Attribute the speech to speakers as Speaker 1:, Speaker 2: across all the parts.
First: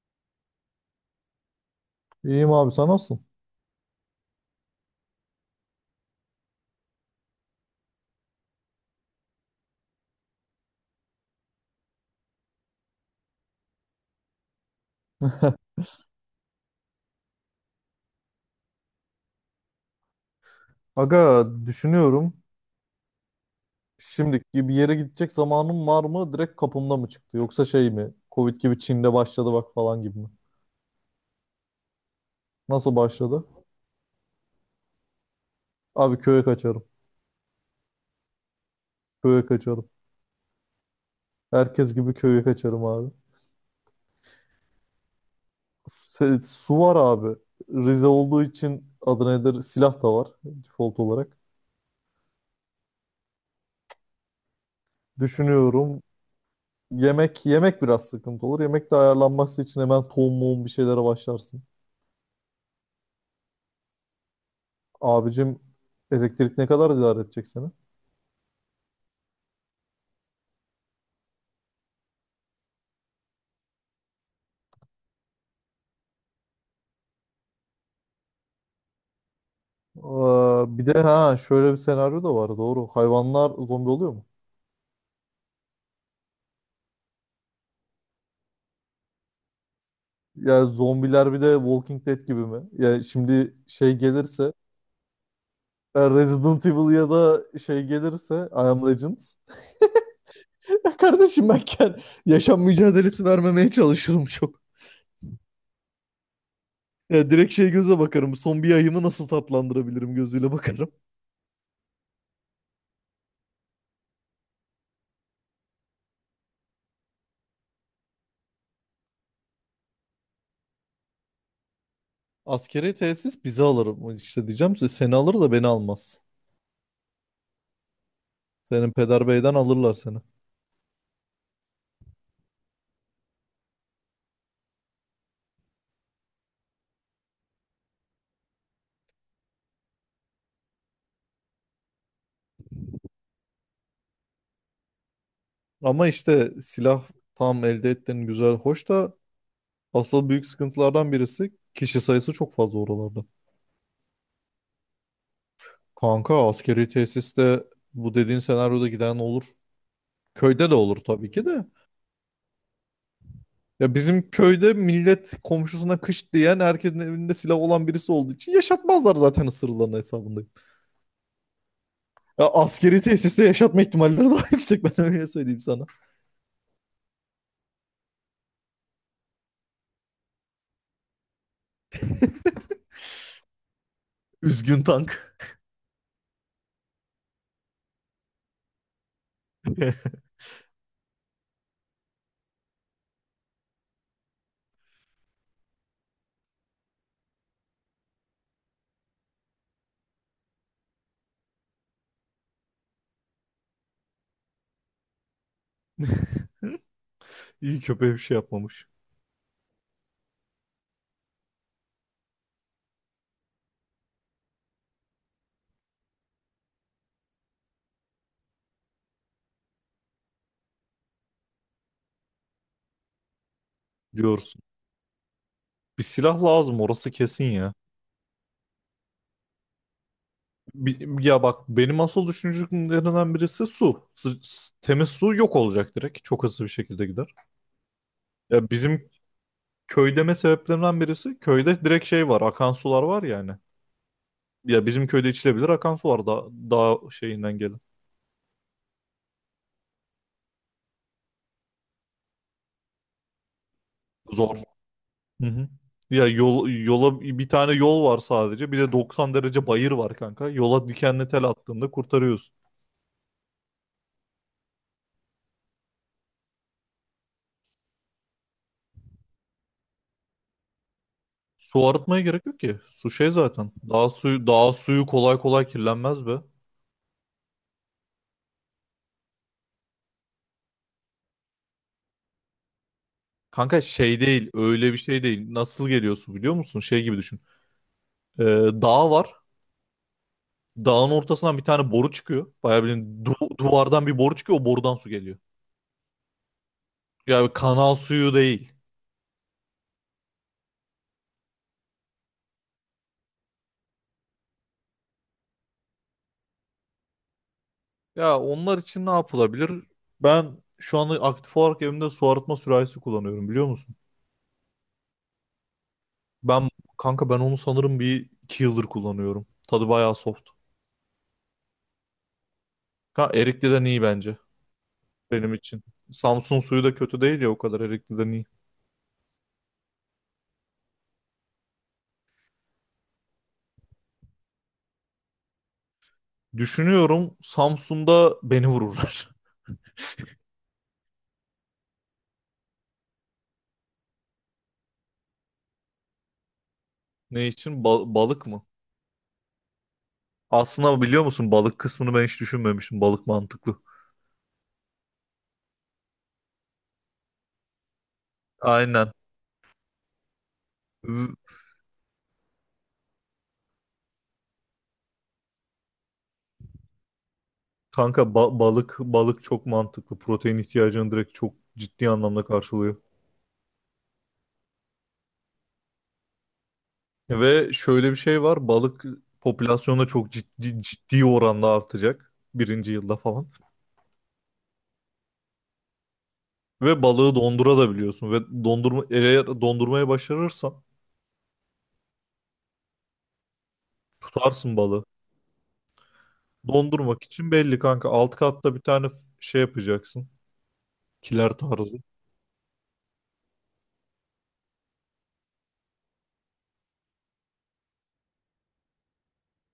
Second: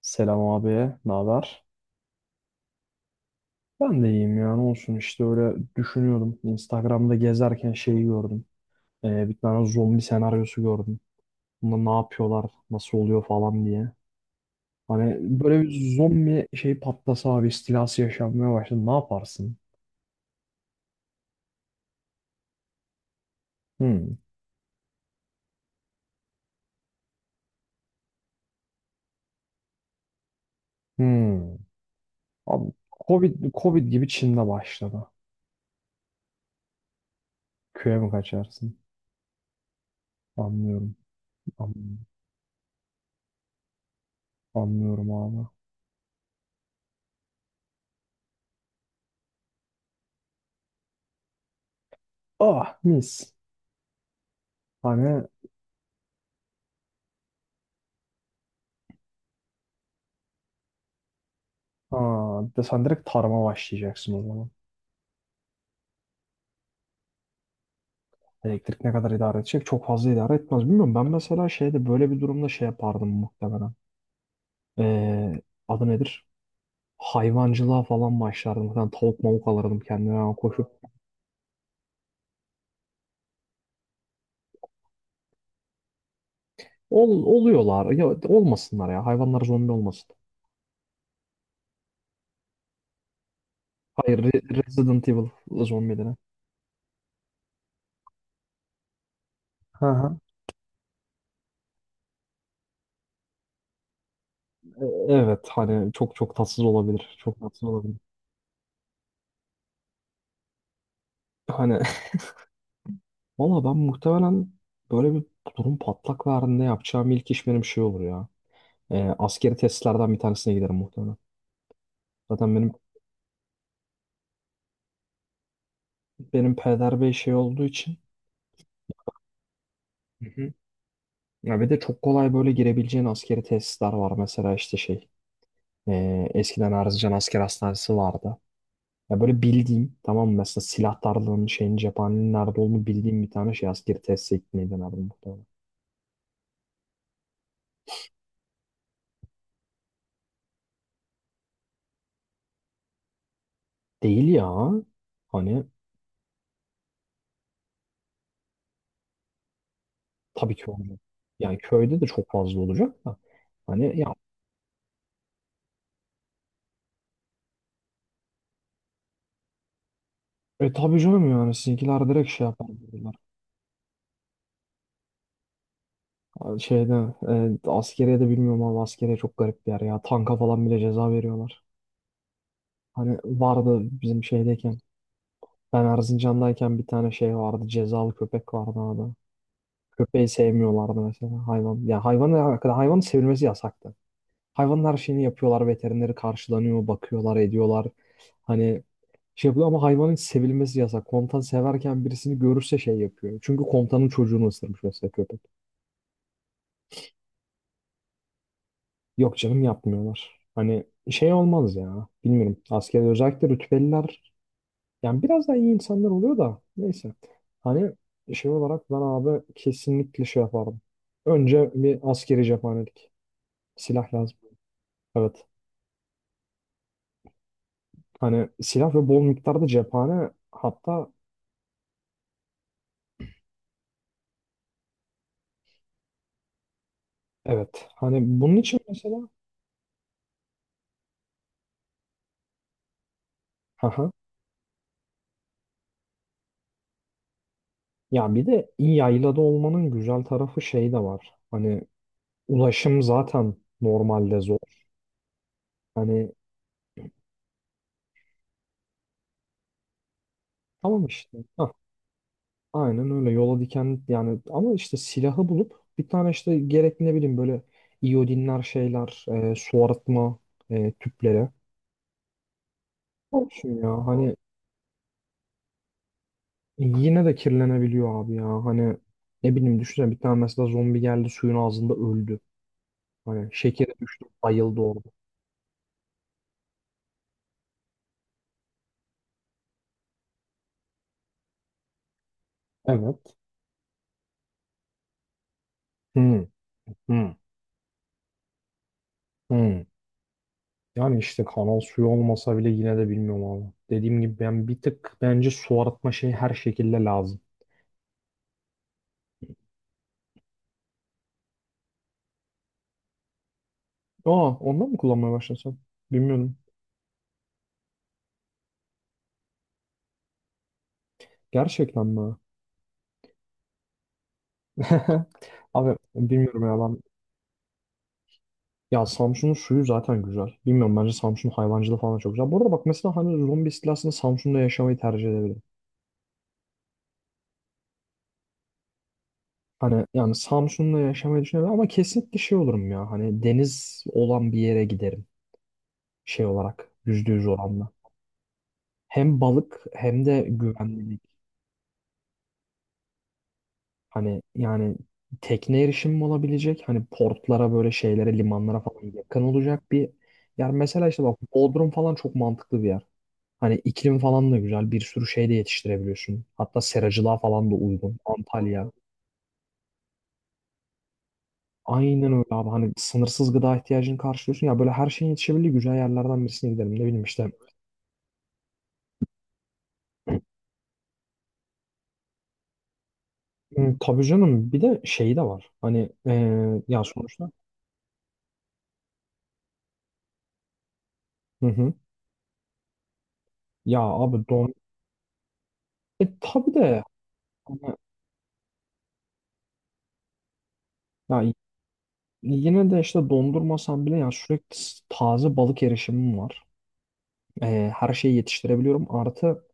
Speaker 1: Selam abi, ne haber?
Speaker 2: İyiyim abi sen nasılsın?
Speaker 1: Ben de iyiyim yani olsun işte öyle düşünüyordum. Instagram'da gezerken şeyi gördüm. Bir tane zombi senaryosu gördüm. Bunda ne yapıyorlar, nasıl oluyor falan diye. Hani böyle bir zombi şey patlasa abi istilası yaşanmaya başladı. Ne yaparsın?
Speaker 2: Aga düşünüyorum.
Speaker 1: Hmm.
Speaker 2: Şimdiki bir yere gidecek zamanım var mı? Direkt kapımda mı çıktı? Yoksa şey mi? Covid gibi Çin'de başladı bak falan gibi mi?
Speaker 1: Hmm. Abi,
Speaker 2: Nasıl başladı?
Speaker 1: Covid, Covid gibi Çin'de başladı.
Speaker 2: Abi köye kaçarım.
Speaker 1: Köye mi kaçarsın?
Speaker 2: Köye kaçarım.
Speaker 1: Anlıyorum.
Speaker 2: Herkes
Speaker 1: Anlıyorum,
Speaker 2: gibi köye kaçarım abi.
Speaker 1: anlıyorum abi.
Speaker 2: Su var abi. Rize olduğu için adı nedir? Silah da var default olarak.
Speaker 1: Ah mis. Hani
Speaker 2: Düşünüyorum. Yemek yemek biraz sıkıntı olur. Yemek de ayarlanması için hemen tohum muhum bir şeylere başlarsın.
Speaker 1: de sen direkt tarıma başlayacaksın o zaman.
Speaker 2: Abicim elektrik ne kadar idare edecek seni?
Speaker 1: Elektrik ne kadar idare edecek? Çok fazla idare etmez. Bilmiyorum. Ben mesela şeyde böyle bir durumda şey yapardım muhtemelen. Ee, adı nedir? Hayvancılığa falan başlardım. Falan tavuk mavuk alırdım kendime hemen
Speaker 2: Aa,
Speaker 1: koşup.
Speaker 2: bir de ha şöyle bir senaryo da var doğru. Hayvanlar zombi oluyor mu?
Speaker 1: Oluyorlar. Ya, olmasınlar ya. Hayvanlar zombi olmasın.
Speaker 2: Ya zombiler bir de Walking Dead gibi mi? Ya şimdi şey
Speaker 1: Hayır,
Speaker 2: gelirse
Speaker 1: Resident Evil
Speaker 2: e,
Speaker 1: zombileri.
Speaker 2: Resident Evil ya da şey gelirse I Am Legend.
Speaker 1: Hı hı.
Speaker 2: Ya kardeşim yaşam mücadelesi vermemeye çalışırım çok.
Speaker 1: Evet hani çok çok tatsız olabilir.
Speaker 2: Ya
Speaker 1: Çok
Speaker 2: direkt
Speaker 1: tatsız
Speaker 2: şey
Speaker 1: olabilir.
Speaker 2: göze bakarım. Son bir ayımı nasıl tatlandırabilirim gözüyle bakarım.
Speaker 1: Hani valla ben muhtemelen böyle bir durum patlak verdiğinde yapacağım ilk iş benim şey olur ya. Askeri tesislerden bir tanesine giderim muhtemelen. Zaten benim
Speaker 2: Askeri tesis bizi alırım. İşte diyeceğim size seni alır da beni almaz.
Speaker 1: benim peder bey şey olduğu için.
Speaker 2: Senin peder beyden alırlar seni.
Speaker 1: Hı hı. Ya bir de çok kolay böyle girebileceğin askeri tesisler var. Mesela işte şey, eskiden Erzincan Asker Hastanesi vardı. Ya böyle bildiğim tamam mı? Mesela silahlarının şeyin cephanenin nerede olduğunu bildiğim bir tane şey askeri tesise gitmeyi denerdim muhtemelen.
Speaker 2: Ama işte silah tam elde ettiğin güzel, hoş da asıl büyük sıkıntılardan birisi kişi sayısı çok fazla oralarda.
Speaker 1: Değil ya. Hani
Speaker 2: Kanka askeri tesiste bu dediğin senaryoda giden olur.
Speaker 1: tabii
Speaker 2: Köyde
Speaker 1: ki
Speaker 2: de olur
Speaker 1: olacak.
Speaker 2: tabii ki
Speaker 1: Yani
Speaker 2: de.
Speaker 1: köyde de çok fazla olacak da.
Speaker 2: Ya
Speaker 1: Hani ya,
Speaker 2: bizim köyde millet komşusuna kış diyen herkesin evinde silah olan birisi olduğu için yaşatmazlar zaten ısırılan hesabındayım.
Speaker 1: e tabii canım yani sizinkiler direkt şey
Speaker 2: Ya
Speaker 1: yapar
Speaker 2: askeri
Speaker 1: diyorlar.
Speaker 2: tesiste yaşatma ihtimalleri daha yüksek ben öyle söyleyeyim sana.
Speaker 1: Şeyde, askeriye de bilmiyorum ama askeriye çok garip bir yer ya. Tanka falan bile ceza veriyorlar. Hani vardı bizim şeydeyken.
Speaker 2: Üzgün tank.
Speaker 1: Ben Erzincan'dayken bir tane şey vardı. Cezalı köpek vardı orada. Köpeği sevmiyorlardı mesela hayvan. Ya hayvan hakkında hayvanın sevilmesi yasaktı. Hayvanın her şeyini yapıyorlar. Veterineri karşılanıyor, bakıyorlar, ediyorlar. Hani şey yapıyor ama hayvanın hiç sevilmesi yasak. Komutan severken birisini görürse şey yapıyor. Çünkü komutanın çocuğunu ısırmış mesela köpek.
Speaker 2: İyi köpeğe bir şey yapmamış
Speaker 1: Yok canım yapmıyorlar. Hani şey olmaz ya. Bilmiyorum. Askeri özellikle rütbeliler, yani biraz daha iyi insanlar oluyor da neyse. Hani şey olarak ben abi kesinlikle şey yapardım. Önce bir askeri cephanelik. Silah lazım.
Speaker 2: diyorsun.
Speaker 1: Evet.
Speaker 2: Bir silah lazım orası kesin ya.
Speaker 1: Hani silah ve bol miktarda cephane, hatta
Speaker 2: Ya bak benim asıl düşüncelerimden birisi su. Temiz su yok olacak direkt. Çok hızlı bir şekilde gider.
Speaker 1: evet. Hani bunun
Speaker 2: Ya
Speaker 1: için
Speaker 2: bizim
Speaker 1: mesela
Speaker 2: köy deme sebeplerinden birisi köyde direkt şey var. Akan sular var yani.
Speaker 1: haha.
Speaker 2: Ya bizim köyde içilebilir akan su var da daha şeyinden gelin.
Speaker 1: Ya bir de iyi yaylada olmanın güzel tarafı şey de var. Hani ulaşım zaten normalde
Speaker 2: Zor.
Speaker 1: zor.
Speaker 2: Hı hı.
Speaker 1: Hani
Speaker 2: Yola bir tane yol var sadece. Bir de 90 derece bayır var kanka. Yola
Speaker 1: tamam
Speaker 2: dikenli
Speaker 1: işte.
Speaker 2: tel attığında kurtarıyorsun.
Speaker 1: Aynen öyle yola diken yani ama işte silahı bulup bir tane işte gerekli ne bileyim böyle iyodinler şeyler, su arıtma, tüpleri.
Speaker 2: Su arıtmaya gerek yok ki. Su şey zaten.
Speaker 1: Olsun ya
Speaker 2: Daha
Speaker 1: hani
Speaker 2: suyu daha suyu kolay kolay kirlenmez be.
Speaker 1: yine de kirlenebiliyor abi, ya hani ne bileyim düşünsene bir tane mesela zombi geldi suyun ağzında öldü, hani
Speaker 2: Kanka
Speaker 1: şekeri
Speaker 2: şey
Speaker 1: düştü
Speaker 2: değil,
Speaker 1: bayıldı
Speaker 2: öyle bir
Speaker 1: orada.
Speaker 2: şey değil. Nasıl geliyorsun biliyor musun? Şey gibi düşün. Ee, dağ var. Dağın ortasından bir tane boru çıkıyor. Bayağı bilin
Speaker 1: Evet.
Speaker 2: duvardan bir boru çıkıyor. O borudan su geliyor.
Speaker 1: Hı hı
Speaker 2: Yani kanal suyu değil.
Speaker 1: hı. Yani işte kanal suyu olmasa bile yine de bilmiyorum abi. Dediğim gibi ben bir tık bence su arıtma şeyi her şekilde lazım.
Speaker 2: Ya onlar için ne yapılabilir? Ben şu anda aktif olarak evimde su arıtma sürahisi kullanıyorum biliyor musun?
Speaker 1: Aa, ondan mı kullanmaya başlasam? Bilmiyorum.
Speaker 2: Ben kanka ben onu sanırım bir iki yıldır kullanıyorum. Tadı bayağı soft.
Speaker 1: Gerçekten mi?
Speaker 2: Ha, Erikli'den iyi bence benim için.
Speaker 1: Abi
Speaker 2: Samsun
Speaker 1: bilmiyorum ya
Speaker 2: suyu da
Speaker 1: ben.
Speaker 2: kötü değil ya o kadar Erikli'den iyi.
Speaker 1: Ya Samsun'un suyu zaten güzel. Bilmiyorum, bence Samsun hayvancılığı falan da çok güzel. Bu arada bak mesela hani zombi istilasında Samsun'da yaşamayı tercih edebilirim.
Speaker 2: Düşünüyorum Samsun'da beni vururlar.
Speaker 1: Hani yani Samsun'da yaşamayı düşünebilirim ama kesinlikle şey olurum ya. Hani deniz olan bir yere giderim, şey olarak %100
Speaker 2: Ne için?
Speaker 1: oranla.
Speaker 2: Balık mı?
Speaker 1: Hem balık hem de
Speaker 2: Aslında
Speaker 1: güvenlilik.
Speaker 2: biliyor musun balık kısmını ben hiç düşünmemiştim. Balık mantıklı.
Speaker 1: Hani yani tekne erişimim olabilecek. Hani portlara böyle şeylere limanlara falan
Speaker 2: Aynen.
Speaker 1: yakın olacak bir yer. Mesela işte
Speaker 2: V-
Speaker 1: bak Bodrum falan çok mantıklı bir yer. Hani iklim falan da güzel. Bir sürü şey de yetiştirebiliyorsun. Hatta seracılığa falan da uygun.
Speaker 2: Kanka ba-
Speaker 1: Antalya.
Speaker 2: balık balık çok mantıklı. Protein ihtiyacını direkt çok ciddi
Speaker 1: Aynen öyle
Speaker 2: anlamda
Speaker 1: abi. Hani
Speaker 2: karşılıyor.
Speaker 1: sınırsız gıda ihtiyacını karşılıyorsun. Ya böyle her şeyin yetişebildiği güzel yerlerden birisine gidelim. Ne bileyim işte.
Speaker 2: Ve şöyle bir şey var. Balık popülasyonda çok ciddi ciddi oranda artacak. Birinci yılda falan.
Speaker 1: Hmm, tabii canım. Bir de şeyi de var. Hani
Speaker 2: Ve
Speaker 1: ya
Speaker 2: balığı
Speaker 1: sonuçta.
Speaker 2: dondurabiliyorsun. Ve dondurma eğer dondurmaya başarırsan
Speaker 1: Hı hı. Ya abi don...
Speaker 2: tutarsın balığı.
Speaker 1: E tabii de.
Speaker 2: Dondurmak için belli
Speaker 1: Hani,
Speaker 2: kanka. Alt katta bir tane şey yapacaksın.
Speaker 1: ya
Speaker 2: Kiler tarzı.
Speaker 1: yine de işte dondurmasam bile ya sürekli taze balık erişimim var. E, her şeyi yetiştirebiliyorum. Artı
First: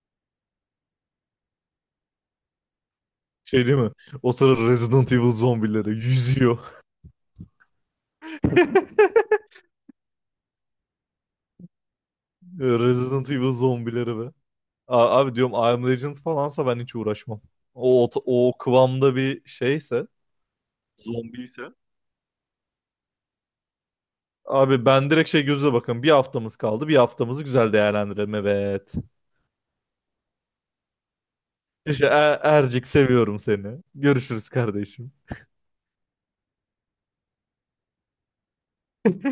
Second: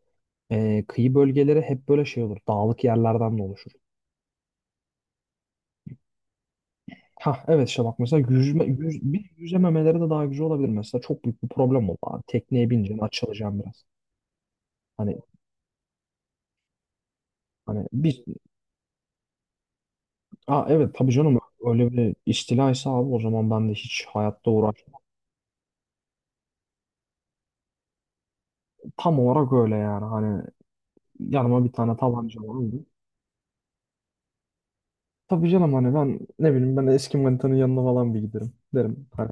Speaker 1: kıyı bölgeleri hep böyle şey olur. Dağlık yerlerden de
Speaker 2: Şey
Speaker 1: oluşur.
Speaker 2: değil mi? O sıra Resident Evil zombileri yüzüyor.
Speaker 1: Ha evet işte bak mesela bir yüzememeleri de daha güzel olabilir mesela. Çok büyük bir problem oldu abi. Tekneye bineceğim,
Speaker 2: Resident Evil
Speaker 1: açılacağım biraz.
Speaker 2: zombileri be.
Speaker 1: Hani
Speaker 2: Abi diyorum I Am Legend falansa ben hiç uğraşmam.
Speaker 1: hani
Speaker 2: O,
Speaker 1: bir,
Speaker 2: o, o kıvamda bir şeyse,
Speaker 1: aa, evet tabii canım
Speaker 2: zombiyse.
Speaker 1: öyle bir istilaysa abi o zaman ben de hiç hayatta
Speaker 2: Abi
Speaker 1: uğraşmam.
Speaker 2: ben direkt şey gözle bakın. Bir haftamız kaldı. Bir haftamızı güzel değerlendirelim. Evet.
Speaker 1: Tam olarak öyle yani. Hani yanıma bir tane
Speaker 2: İşte
Speaker 1: tabanca alırım.
Speaker 2: Ercik seviyorum seni. Görüşürüz kardeşim.
Speaker 1: Tabii canım hani ben ne bileyim ben eski manitanın yanına falan bir giderim. Derim hani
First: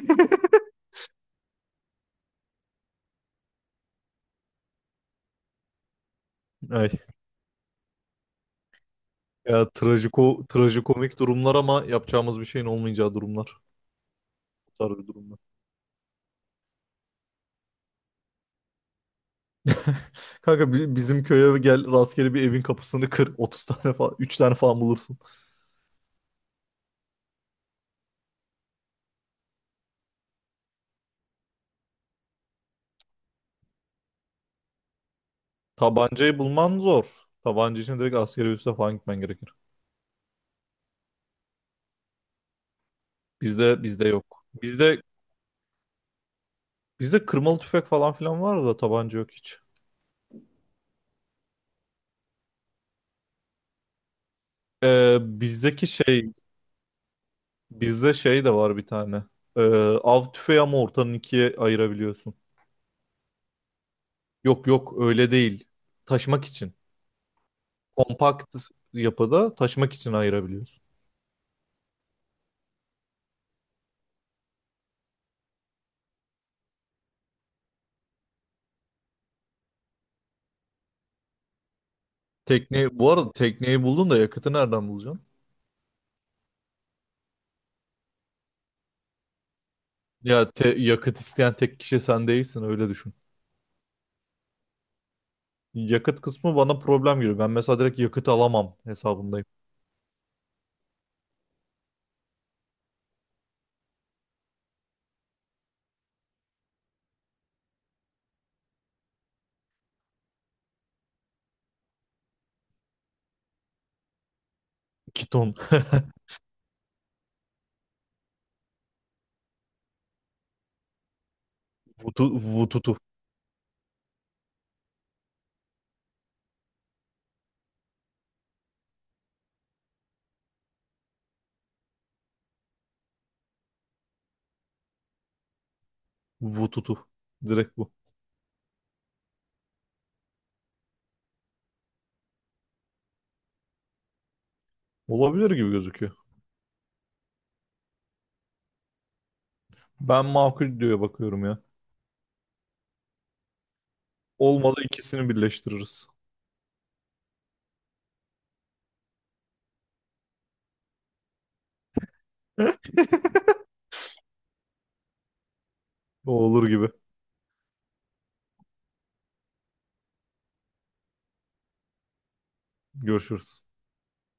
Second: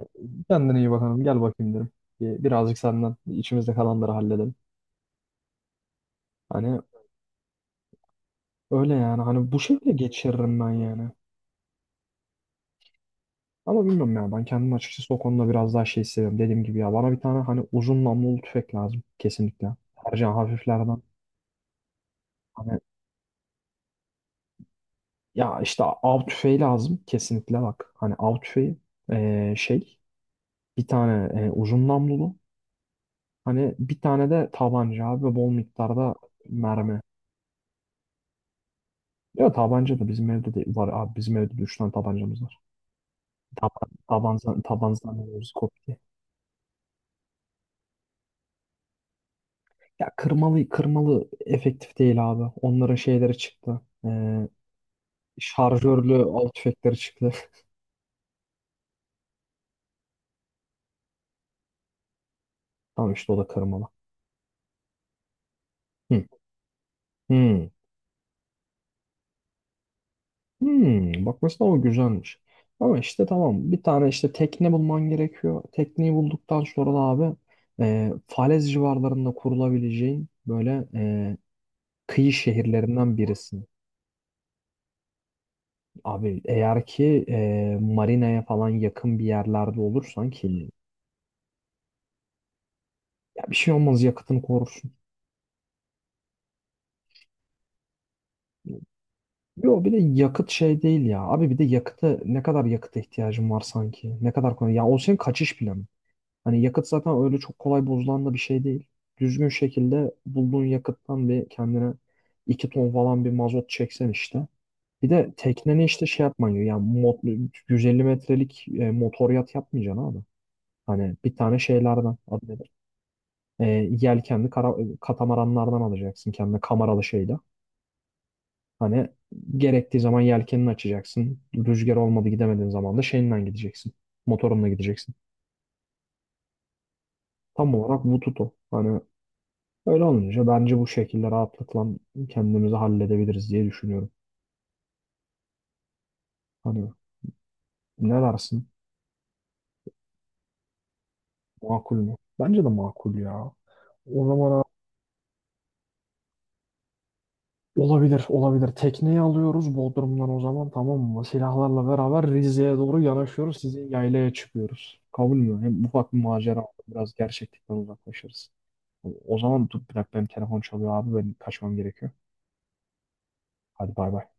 Speaker 1: kendine iyi bakalım gel bakayım derim. Birazcık senden içimizde kalanları halledelim. Hani
Speaker 2: Ay.
Speaker 1: öyle yani hani bu
Speaker 2: Ya
Speaker 1: şekilde geçiririm ben yani.
Speaker 2: trajikomik durumlar ama yapacağımız bir şeyin olmayacağı durumlar.
Speaker 1: Ama bilmiyorum ya ben
Speaker 2: Bu
Speaker 1: kendim
Speaker 2: tarz bir
Speaker 1: açıkçası o
Speaker 2: durumlar.
Speaker 1: konuda biraz daha şey seviyorum. Dediğim gibi ya bana bir tane hani uzun namlulu tüfek lazım kesinlikle. Tercihen
Speaker 2: Kanka
Speaker 1: hafiflerden.
Speaker 2: bizim köye gel rastgele bir evin
Speaker 1: Hani
Speaker 2: kapısını kır. Otuz tane falan 3 tane falan bulursun.
Speaker 1: ya işte av tüfeği lazım kesinlikle bak. Hani av tüfeği, şey, bir tane uzun namlulu. Hani bir tane de tabanca abi ve bol miktarda
Speaker 2: Tabancayı bulman
Speaker 1: mermi.
Speaker 2: zor. Tabanca için direkt askeri üste falan gitmen
Speaker 1: Ya
Speaker 2: gerekir.
Speaker 1: tabanca da bizim evde de var abi. Bizim evde de üç tane tabancamız var.
Speaker 2: Bizde bizde yok.
Speaker 1: Tabanzan,
Speaker 2: Bizde
Speaker 1: tabanzan diyoruz kopya.
Speaker 2: bizde kırmalı tüfek falan filan var da tabanca yok hiç.
Speaker 1: Ya kırmalı kırmalı efektif değil abi. Onların şeyleri çıktı.
Speaker 2: Ee, bizdeki
Speaker 1: Şarjörlü
Speaker 2: şey
Speaker 1: av tüfekleri çıktı.
Speaker 2: bizde şey de var bir tane. Ee, av tüfeği ama ortanın ikiye ayırabiliyorsun.
Speaker 1: Tamam işte o da kırmalı.
Speaker 2: Yok yok öyle değil.
Speaker 1: Hı.
Speaker 2: Taşımak için.
Speaker 1: Hmm.
Speaker 2: Kompakt yapıda taşımak için ayırabiliyorsun.
Speaker 1: Hmm. Bak mesela o güzelmiş. Ama işte tamam bir tane işte tekne bulman gerekiyor. Tekneyi bulduktan sonra da abi Falez civarlarında kurulabileceğin böyle kıyı
Speaker 2: Bu
Speaker 1: şehirlerinden
Speaker 2: arada
Speaker 1: birisin.
Speaker 2: tekneyi buldun da yakıtı nereden bulacaksın?
Speaker 1: Abi eğer ki marinaya falan yakın bir yerlerde olursan
Speaker 2: Ya
Speaker 1: ki
Speaker 2: yakıt isteyen tek kişi sen değilsin öyle düşün.
Speaker 1: ya bir şey olmaz yakıtını korursun.
Speaker 2: Yakıt kısmı bana problem gibi. Ben mesela direkt yakıt alamam hesabındayım.
Speaker 1: Yo bir de yakıt şey değil ya. Abi bir de yakıtı, ne kadar yakıta ihtiyacın var sanki? Ne kadar kolay. Ya o senin kaçış planı. Hani yakıt zaten öyle çok kolay bozulan da bir şey değil. Düzgün şekilde bulduğun yakıttan bir kendine 2 ton falan bir mazot çeksen işte. Bir
Speaker 2: 2
Speaker 1: de
Speaker 2: ton.
Speaker 1: tekneni işte şey yapman gerekiyor. Yani 150 metrelik motor yat yapmayacaksın abi. Hani bir tane şeylerden adı nedir?
Speaker 2: Vututu.
Speaker 1: E, yelkenli katamaranlardan alacaksın kendine kameralı şeyle. Hani gerektiği zaman yelkenini açacaksın. Rüzgar olmadı gidemediğin zaman da şeyinden gideceksin. Motorunla gideceksin.
Speaker 2: Vututu.
Speaker 1: Tam
Speaker 2: Direkt bu.
Speaker 1: olarak bu tutu. Hani öyle olunca bence bu şekilde rahatlıkla kendimizi halledebiliriz diye düşünüyorum.
Speaker 2: Olabilir gibi gözüküyor.
Speaker 1: Hani ne dersin?
Speaker 2: Ben makul diye bakıyorum ya.
Speaker 1: Makul mü? Bence de makul ya. O zaman ha-
Speaker 2: Olmadı ikisini birleştiririz.
Speaker 1: Olabilir, olabilir. Tekneyi alıyoruz Bodrum'dan o zaman, tamam mı? Silahlarla beraber Rize'ye doğru yanaşıyoruz. Sizin yaylaya çıkıyoruz. Kabul mü? Hem ufak bir
Speaker 2: O
Speaker 1: macera,
Speaker 2: olur
Speaker 1: olur,
Speaker 2: gibi.
Speaker 1: biraz gerçeklikten uzaklaşırız. O zaman dur bir dakika benim telefon çalıyor abi. Benim kaçmam gerekiyor.
Speaker 2: Görüşürüz.
Speaker 1: Hadi bay bay.